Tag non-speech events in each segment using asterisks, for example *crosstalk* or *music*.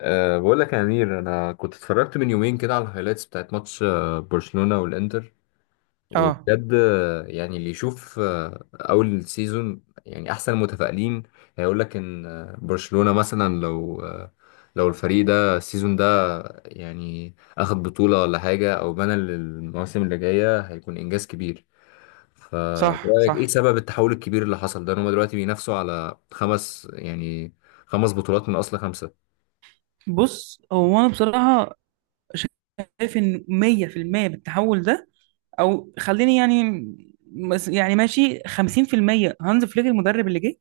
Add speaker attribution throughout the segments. Speaker 1: بقول لك يا أمير، أنا كنت اتفرجت من يومين كده على الهايلايتس بتاعت ماتش برشلونة والإنتر.
Speaker 2: اه،
Speaker 1: وبجد يعني اللي يشوف أول سيزون يعني أحسن المتفائلين هيقول لك إن برشلونة مثلا لو لو الفريق ده السيزون ده يعني أخد بطولة ولا حاجة، أو بنى للمواسم اللي جاية، هيكون إنجاز كبير.
Speaker 2: صح
Speaker 1: فبرأيك إيه
Speaker 2: صح.
Speaker 1: سبب التحول الكبير اللي حصل ده، إن هما دلوقتي بينافسوا على 5 يعني 5 بطولات من أصل 5؟
Speaker 2: بص، هو انا بصراحه شايف ان 100% من التحول ده، او خليني يعني، يعني ماشي 50% هانز فليك المدرب اللي جه،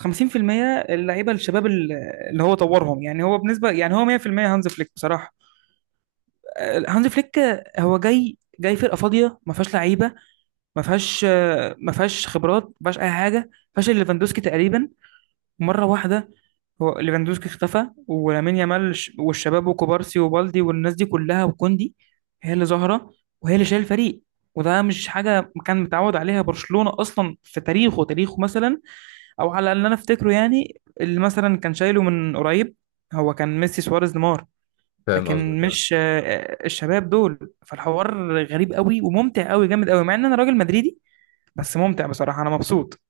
Speaker 2: و50% اللعيبه الشباب اللي هو طورهم، يعني هو بنسبه، يعني هو 100% هانز فليك بصراحه. هانز فليك هو جاي فرقه فاضيه، ما فيهاش لعيبه، ما فيهاش ما فيهاش خبرات، ما فيهاش اي حاجه، ما فيهاش إلا ليفاندوسكي تقريبا، مرة واحدة. هو ليفاندوسكي اختفى، ولامين يامال والشباب وكوبارسي وبالدي والناس دي كلها، وكوندي هي اللي ظاهرة، وهي اللي شايل الفريق. وده مش حاجة كان متعود عليها برشلونة أصلا في تاريخه، تاريخه مثلا، أو على اللي أنا أفتكره، يعني اللي مثلا كان شايله من قريب هو كان ميسي سواريز نيمار.
Speaker 1: فاهم قصدك
Speaker 2: لكن
Speaker 1: آه.
Speaker 2: مش، الشباب دول، فالحوار غريب قوي وممتع قوي جامد قوي، مع إن أنا راجل مدريدي، بس ممتع بصراحة، أنا مبسوط.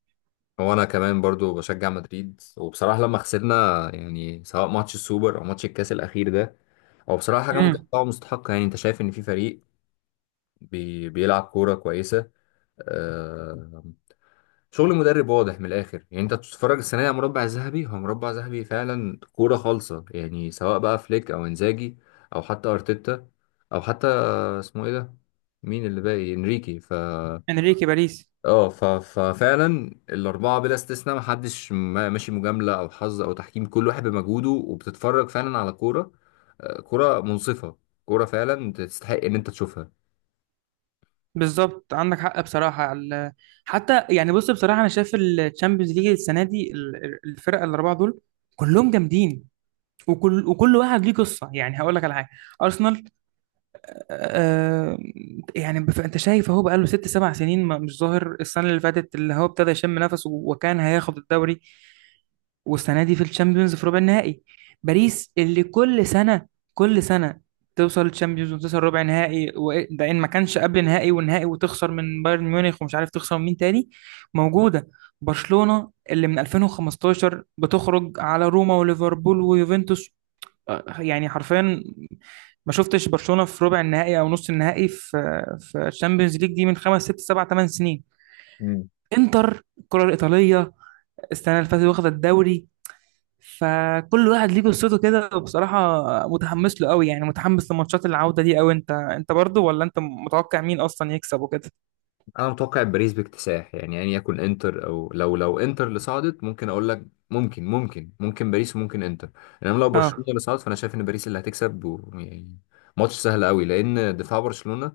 Speaker 1: هو انا كمان برضو بشجع مدريد، وبصراحه لما خسرنا يعني سواء ماتش السوبر او ماتش الكاس الاخير ده، هو بصراحه حاجه
Speaker 2: امم.
Speaker 1: متوقعه ومستحقه. يعني انت شايف ان في فريق بيلعب كوره كويسه، آه، شغل مدرب واضح من الاخر. يعني انت تتفرج السنه دي على مربع ذهبي، هو مربع ذهبي فعلا، كوره خالصه، يعني سواء بقى فليك او انزاجي او حتى ارتيتا، او حتى اسمه ايه ده، مين اللي باقي؟ انريكي.
Speaker 2: انريكي باريس.
Speaker 1: ففعلا الاربعه بلا استثناء محدش ماشي مجامله او حظ او تحكيم، كل واحد بمجهوده، وبتتفرج فعلا على كوره، كوره منصفه، كوره فعلا تستحق ان انت تشوفها.
Speaker 2: بالظبط، عندك حق بصراحة. حتى يعني، بص بصراحة، أنا شايف الشامبيونز ليج السنة دي الفرق الأربعة دول كلهم جامدين، وكل واحد ليه قصة. يعني هقول لك على حاجة، أرسنال، آه، يعني انت شايف اهو، بقاله ست سبع سنين مش ظاهر، السنه اللي فاتت اللي هو ابتدى يشم نفسه وكان هياخد الدوري، والسنه دي في الشامبيونز في ربع النهائي. باريس اللي كل سنه كل سنه توصل الشامبيونز وتوصل ربع نهائي، ده ان ما كانش قبل نهائي ونهائي وتخسر من بايرن ميونخ ومش عارف تخسر من مين تاني، موجوده. برشلونه اللي من 2015 بتخرج على روما وليفربول ويوفنتوس، يعني حرفيا ما شفتش برشلونة في ربع النهائي او نص النهائي في الشامبيونز ليج دي من خمس ست سبع ثمان سنين.
Speaker 1: مم.
Speaker 2: انتر، الكرة الإيطالية، السنة اللي فاتت واخدة الدوري. فكل واحد ليه قصته كده، بصراحة متحمس له قوي، يعني متحمس لماتشات العودة دي قوي. انت برضه، ولا انت متوقع مين اصلا يكسب وكده؟
Speaker 1: انا متوقع باريس باكتساح، يعني يكون انتر، او لو انتر اللي صعدت ممكن اقول لك ممكن ممكن باريس وممكن انتر. انما لو
Speaker 2: اه
Speaker 1: برشلونه اللي صعدت، فانا شايف ان باريس اللي هتكسب يعني ماتش سهل قوي، لان دفاع برشلونه،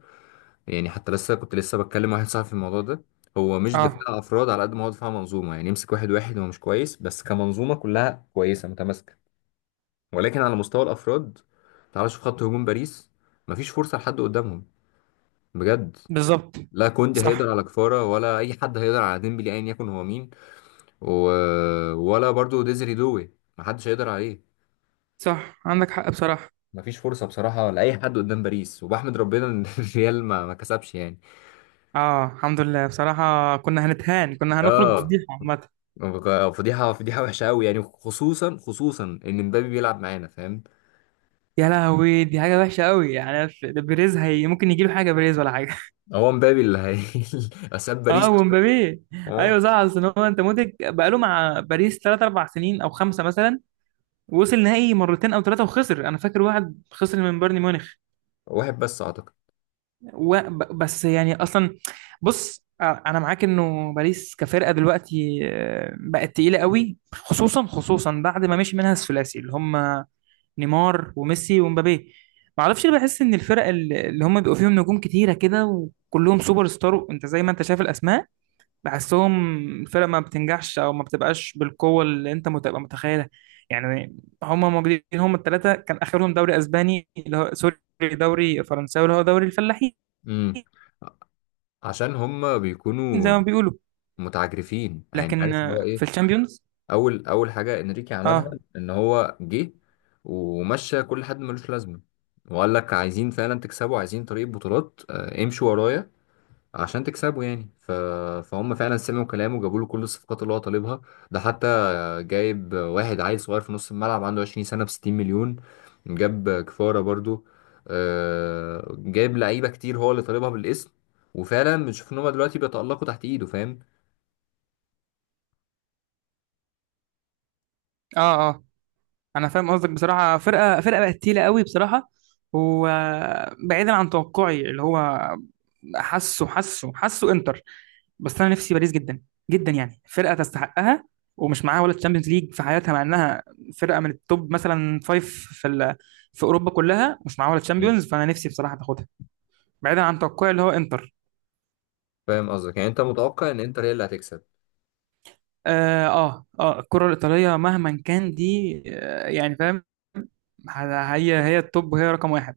Speaker 1: يعني حتى كنت لسه بتكلم واحد صاحبي في الموضوع ده، هو مش
Speaker 2: اه،
Speaker 1: دفاع افراد على قد ما هو دفاع منظومه، يعني يمسك واحد واحد هو مش كويس، بس كمنظومه كلها كويسه متماسكه. ولكن على مستوى الافراد، تعال شوف خط هجوم باريس، مفيش فرصه لحد قدامهم، بجد.
Speaker 2: بالظبط.
Speaker 1: لا كوندي
Speaker 2: صح
Speaker 1: هيقدر على كفاره، ولا اي حد هيقدر على ديمبلي ايا يكن هو مين. و... ولا برضو ديزري دوي محدش هيقدر عليه.
Speaker 2: صح، عندك حق بصراحة.
Speaker 1: مفيش فرصه بصراحه لاي حد قدام باريس، وبحمد ربنا ان *laughs* الريال ما كسبش يعني.
Speaker 2: اه، الحمد لله بصراحة، كنا هنتهان، كنا هنخرج
Speaker 1: اه
Speaker 2: بفضيحة عامة.
Speaker 1: فضيحة، فضيحة وحشة أوي، يعني خصوصا إن مبابي بيلعب معانا، فاهم.
Speaker 2: يا لهوي، دي حاجة وحشة قوي يعني، ده بيريز، هي ممكن يجيله حاجة بيريز ولا حاجة؟
Speaker 1: هو مبابي اللي هي *laughs* أساب باريس.
Speaker 2: اه، *laughs* ومبابي.
Speaker 1: اه،
Speaker 2: ايوه صح، اصل هو، انت مودريك بقاله مع باريس 3 4 سنين او خمسه مثلا، وصل نهائي مرتين او ثلاثه وخسر، انا فاكر واحد خسر من بايرن ميونخ.
Speaker 1: واحد بس أعتقد.
Speaker 2: بس يعني اصلا، بص انا معاك انه باريس كفرقه دلوقتي بقت تقيله قوي، خصوصا خصوصا بعد ما مشي منها الثلاثي اللي هم نيمار وميسي ومبابي. ما اعرفش ليه بحس ان الفرق اللي هم بيبقوا فيهم نجوم كتيره كده وكلهم سوبر ستار، انت زي ما انت شايف الاسماء، بحسهم الفرقة ما بتنجحش أو ما بتبقاش بالقوة اللي أنت بتبقى متخيلها يعني. هما موجودين، هما التلاتة، كان آخرهم دوري أسباني اللي هو سوري، دوري فرنساوي اللي هو دوري الفلاحين
Speaker 1: امم، عشان هم
Speaker 2: زي
Speaker 1: بيكونوا
Speaker 2: ما بيقولوا.
Speaker 1: متعجرفين، يعني
Speaker 2: لكن
Speaker 1: عارف اللي هو
Speaker 2: في
Speaker 1: إيه.
Speaker 2: الشامبيونز.
Speaker 1: أول حاجة إنريكي عملها،
Speaker 2: اه
Speaker 1: إن هو جه ومشى كل حد ملوش لازمة، وقال لك عايزين فعلا تكسبوا، عايزين طريق بطولات، امشوا ورايا عشان تكسبوا يعني فهم فعلا سمعوا كلامه وجابوا له كل الصفقات اللي هو طالبها. ده حتى جايب واحد عيل صغير في نص الملعب عنده 20 سنة ب 60 مليون. جاب كفارة برضو، جايب لعيبة كتير هو اللي طالبها بالاسم، وفعلا بنشوف ان هما دلوقتي بيتألقوا تحت ايده، فاهم.
Speaker 2: اه اه، انا فاهم قصدك بصراحه، فرقه، فرقه بقت تقيله قوي بصراحه، وبعيدا عن توقعي اللي هو، حاسه حاسه حاسه انتر. بس انا نفسي باريس جدا جدا، يعني فرقه تستحقها، ومش معاها ولا تشامبيونز ليج في حياتها، مع انها فرقه من التوب مثلا، فايف في في اوروبا كلها، مش معاها ولا
Speaker 1: مم.
Speaker 2: تشامبيونز، فانا نفسي بصراحه تاخدها، بعيدا عن توقعي اللي هو انتر.
Speaker 1: فاهم قصدك، يعني انت متوقع ان انتر هي اللي هتكسب؟
Speaker 2: اه اه, الكره الايطاليه مهما كان دي، يعني فاهم، هي التوب، وهي رقم واحد.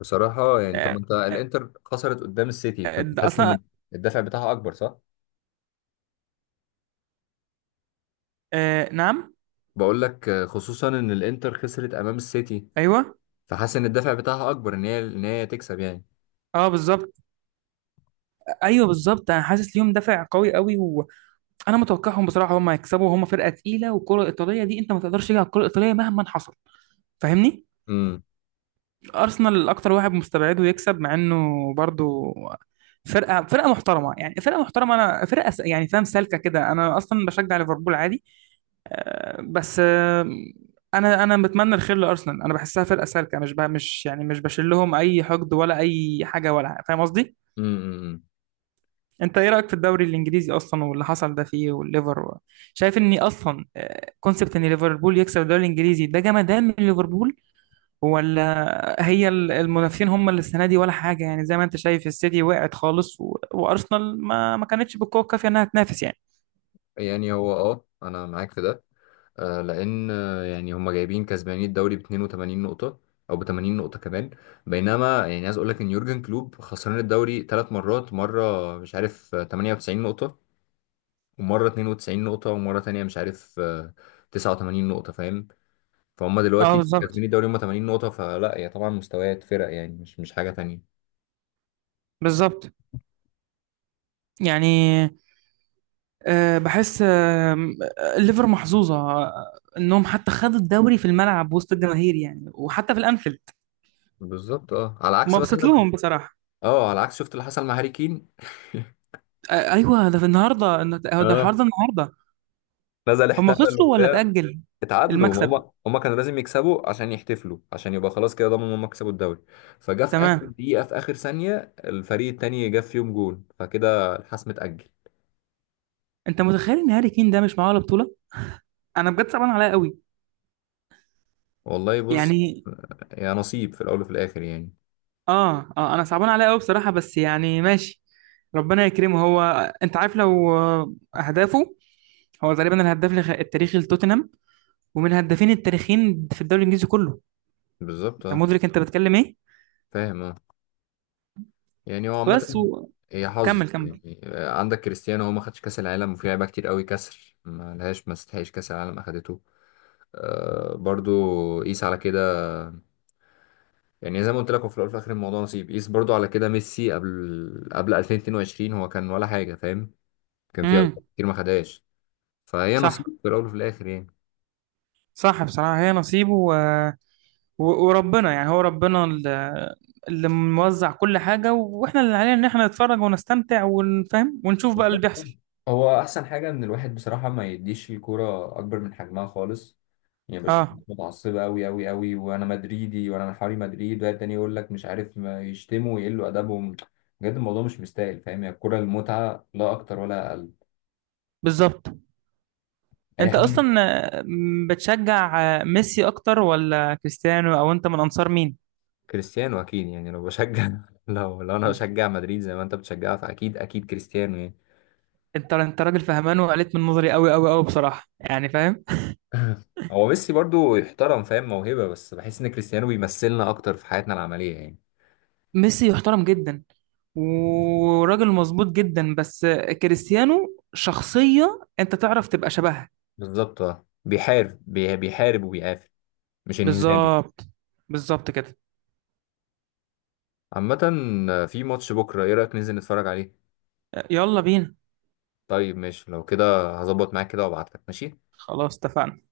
Speaker 1: بصراحة يعني طب
Speaker 2: بصراحه،
Speaker 1: انت الانتر خسرت قدام السيتي، فانت
Speaker 2: ده
Speaker 1: حاسس
Speaker 2: اصلا.
Speaker 1: ان الدفع بتاعها اكبر صح؟
Speaker 2: آه نعم.
Speaker 1: بقول لك خصوصا ان الانتر خسرت امام السيتي،
Speaker 2: ايوه.
Speaker 1: فحاسس ان الدفع بتاعها اكبر، ان هي تكسب يعني.
Speaker 2: اه بالظبط. ايوه بالظبط، انا حاسس ليهم دافع قوي قوي، وانا متوقعهم بصراحه هم يكسبوا، هم فرقه تقيله، والكره الايطاليه دي انت ما تقدرش تيجي على الكره الايطاليه مهما حصل، فاهمني؟
Speaker 1: امم
Speaker 2: ارسنال اكتر واحد مستبعده يكسب، مع انه برضو فرقه، فرقه محترمه، يعني فرقه محترمه، انا فرقه يعني فاهم، سالكه كده، انا اصلا بشجع ليفربول عادي. بس، انا بتمنى الخير لارسنال، انا بحسها فرقه سالكه، مش بقى مش يعني، مش بشيل لهم اي حقد ولا اي حاجه ولا، فاهم قصدي؟
Speaker 1: امم.
Speaker 2: انت ايه رايك في الدوري الانجليزي اصلا، واللي حصل ده فيه، والليفر شايف ان اصلا كونسبت ان ليفربول يكسب الدوري الانجليزي ده جمدان من ليفربول، ولا هي المنافسين هم اللي السنه دي ولا حاجه، يعني زي ما انت شايف السيتي وقعت خالص وارسنال ما كانتش بالقوه الكافيه انها تنافس يعني؟
Speaker 1: يعني هو اه انا معاك في ده، لان يعني هم جايبين كسبانين الدوري ب 82 نقطه او ب 80 نقطه كمان، بينما يعني عايز اقول لك ان يورجن كلوب خسران الدوري 3 مرات، مره مش عارف 98 نقطه، ومره 92 نقطه، ومره تانية مش عارف 89 نقطه، فاهم. فهم
Speaker 2: اه
Speaker 1: دلوقتي كسبانين
Speaker 2: بالظبط،
Speaker 1: الدوري هم 80 نقطه، فلا هي طبعا مستويات فرق، يعني مش حاجه تانية.
Speaker 2: بالظبط يعني. بحس الليفر محظوظه، انهم حتى خدوا الدوري في الملعب وسط الجماهير، يعني وحتى في الانفيلد.
Speaker 1: بالظبط اه، على عكس
Speaker 2: مبسوط
Speaker 1: مثلا،
Speaker 2: لهم بصراحه.
Speaker 1: اه على عكس، شفت اللي حصل مع هاري كين *laughs*
Speaker 2: ايوه، ده في النهارده، هو ده الحوار
Speaker 1: اه،
Speaker 2: ده النهارده.
Speaker 1: نزل
Speaker 2: هم
Speaker 1: احتفل،
Speaker 2: خسروا ولا اتأجل؟
Speaker 1: اتعادلوا.
Speaker 2: المكسب،
Speaker 1: هما كانوا لازم يكسبوا عشان يحتفلوا، عشان يبقى خلاص كده ضمنوا ان هما كسبوا الدوري. فجا في اخر
Speaker 2: تمام.
Speaker 1: دقيقة في اخر ثانية الفريق التاني جاب فيهم جون، فكده الحسم اتأجل.
Speaker 2: انت متخيل ان هاري كين ده مش معاه ولا بطولة؟ انا بجد صعبان عليا قوي
Speaker 1: والله بص،
Speaker 2: يعني.
Speaker 1: يا نصيب في الاول وفي الاخر يعني.
Speaker 2: اه اه، انا صعبان عليا قوي بصراحة، بس يعني ماشي، ربنا يكرمه هو. انت عارف لو اهدافه، هو تقريبا الهداف التاريخي لتوتنهام، ومن الهدافين التاريخيين في الدوري الانجليزي كله،
Speaker 1: بالظبط
Speaker 2: انت
Speaker 1: اه،
Speaker 2: مدرك انت بتتكلم ايه؟
Speaker 1: فاهم اه. يعني هو عامة
Speaker 2: بس
Speaker 1: هي حظ،
Speaker 2: وكمل. كمل.
Speaker 1: يعني عندك كريستيانو هو ما خدش كاس العالم، وفي لعيبه كتير قوي كسر ما لهاش ما استحقش كاس العالم اخدته، آه برضو. قيس على كده، يعني زي ما قلت لك هو في الاول وفي الاخر الموضوع نصيب. قيس برضو على كده ميسي، قبل 2022 هو كان ولا حاجه، فاهم، كان في
Speaker 2: امم
Speaker 1: أوقات كتير ما خدهاش. فهي
Speaker 2: صح
Speaker 1: نصيب في الاول وفي الاخر يعني.
Speaker 2: صح بصراحة، هي نصيبه، وربنا يعني، هو ربنا اللي موزع كل حاجة، واحنا اللي علينا ان احنا نتفرج ونستمتع ونفهم ونشوف بقى اللي
Speaker 1: بالظبط.
Speaker 2: بيحصل.
Speaker 1: هو احسن حاجه ان الواحد بصراحه ما يديش الكوره اكبر من حجمها خالص. يعني بشوف
Speaker 2: اه
Speaker 1: ناس متعصبه قوي، وانا مدريدي وانا من حواري مدريد، وقاعد تاني يقول لك مش عارف، ما يشتموا ويقلوا ادبهم. بجد الموضوع مش مستاهل، فاهم. هي الكوره المتعه لا اكتر ولا اقل،
Speaker 2: بالظبط.
Speaker 1: اي
Speaker 2: انت
Speaker 1: حاجه.
Speaker 2: اصلا بتشجع ميسي اكتر ولا كريستيانو، او انت من انصار مين؟
Speaker 1: كريستيانو اكيد يعني، لو بشجع *laughs* لو انا بشجع مدريد زي ما انت بتشجعها، فاكيد كريستيانو يعني.
Speaker 2: انت راجل فهمان، وقلت من نظري قوي قوي قوي بصراحة يعني، فاهم.
Speaker 1: *laughs* هو ميسي برضو يحترم، فاهم، موهبة، بس بحس ان كريستيانو بيمثلنا اكتر في حياتنا العملية يعني.
Speaker 2: ميسي يحترم جدا، وراجل مظبوط جدا، بس كريستيانو شخصية انت تعرف تبقى شبهها.
Speaker 1: بالظبط اه، بيحارب، بيحارب وبيقاتل، مش انهزامي.
Speaker 2: بالظبط، بالظبط كده.
Speaker 1: عامة في ماتش بكرة، ايه رأيك ننزل نتفرج عليه؟
Speaker 2: يلا بينا.
Speaker 1: طيب ماشي، لو كده هظبط معاك كده وابعتلك، ماشي.
Speaker 2: خلاص اتفقنا.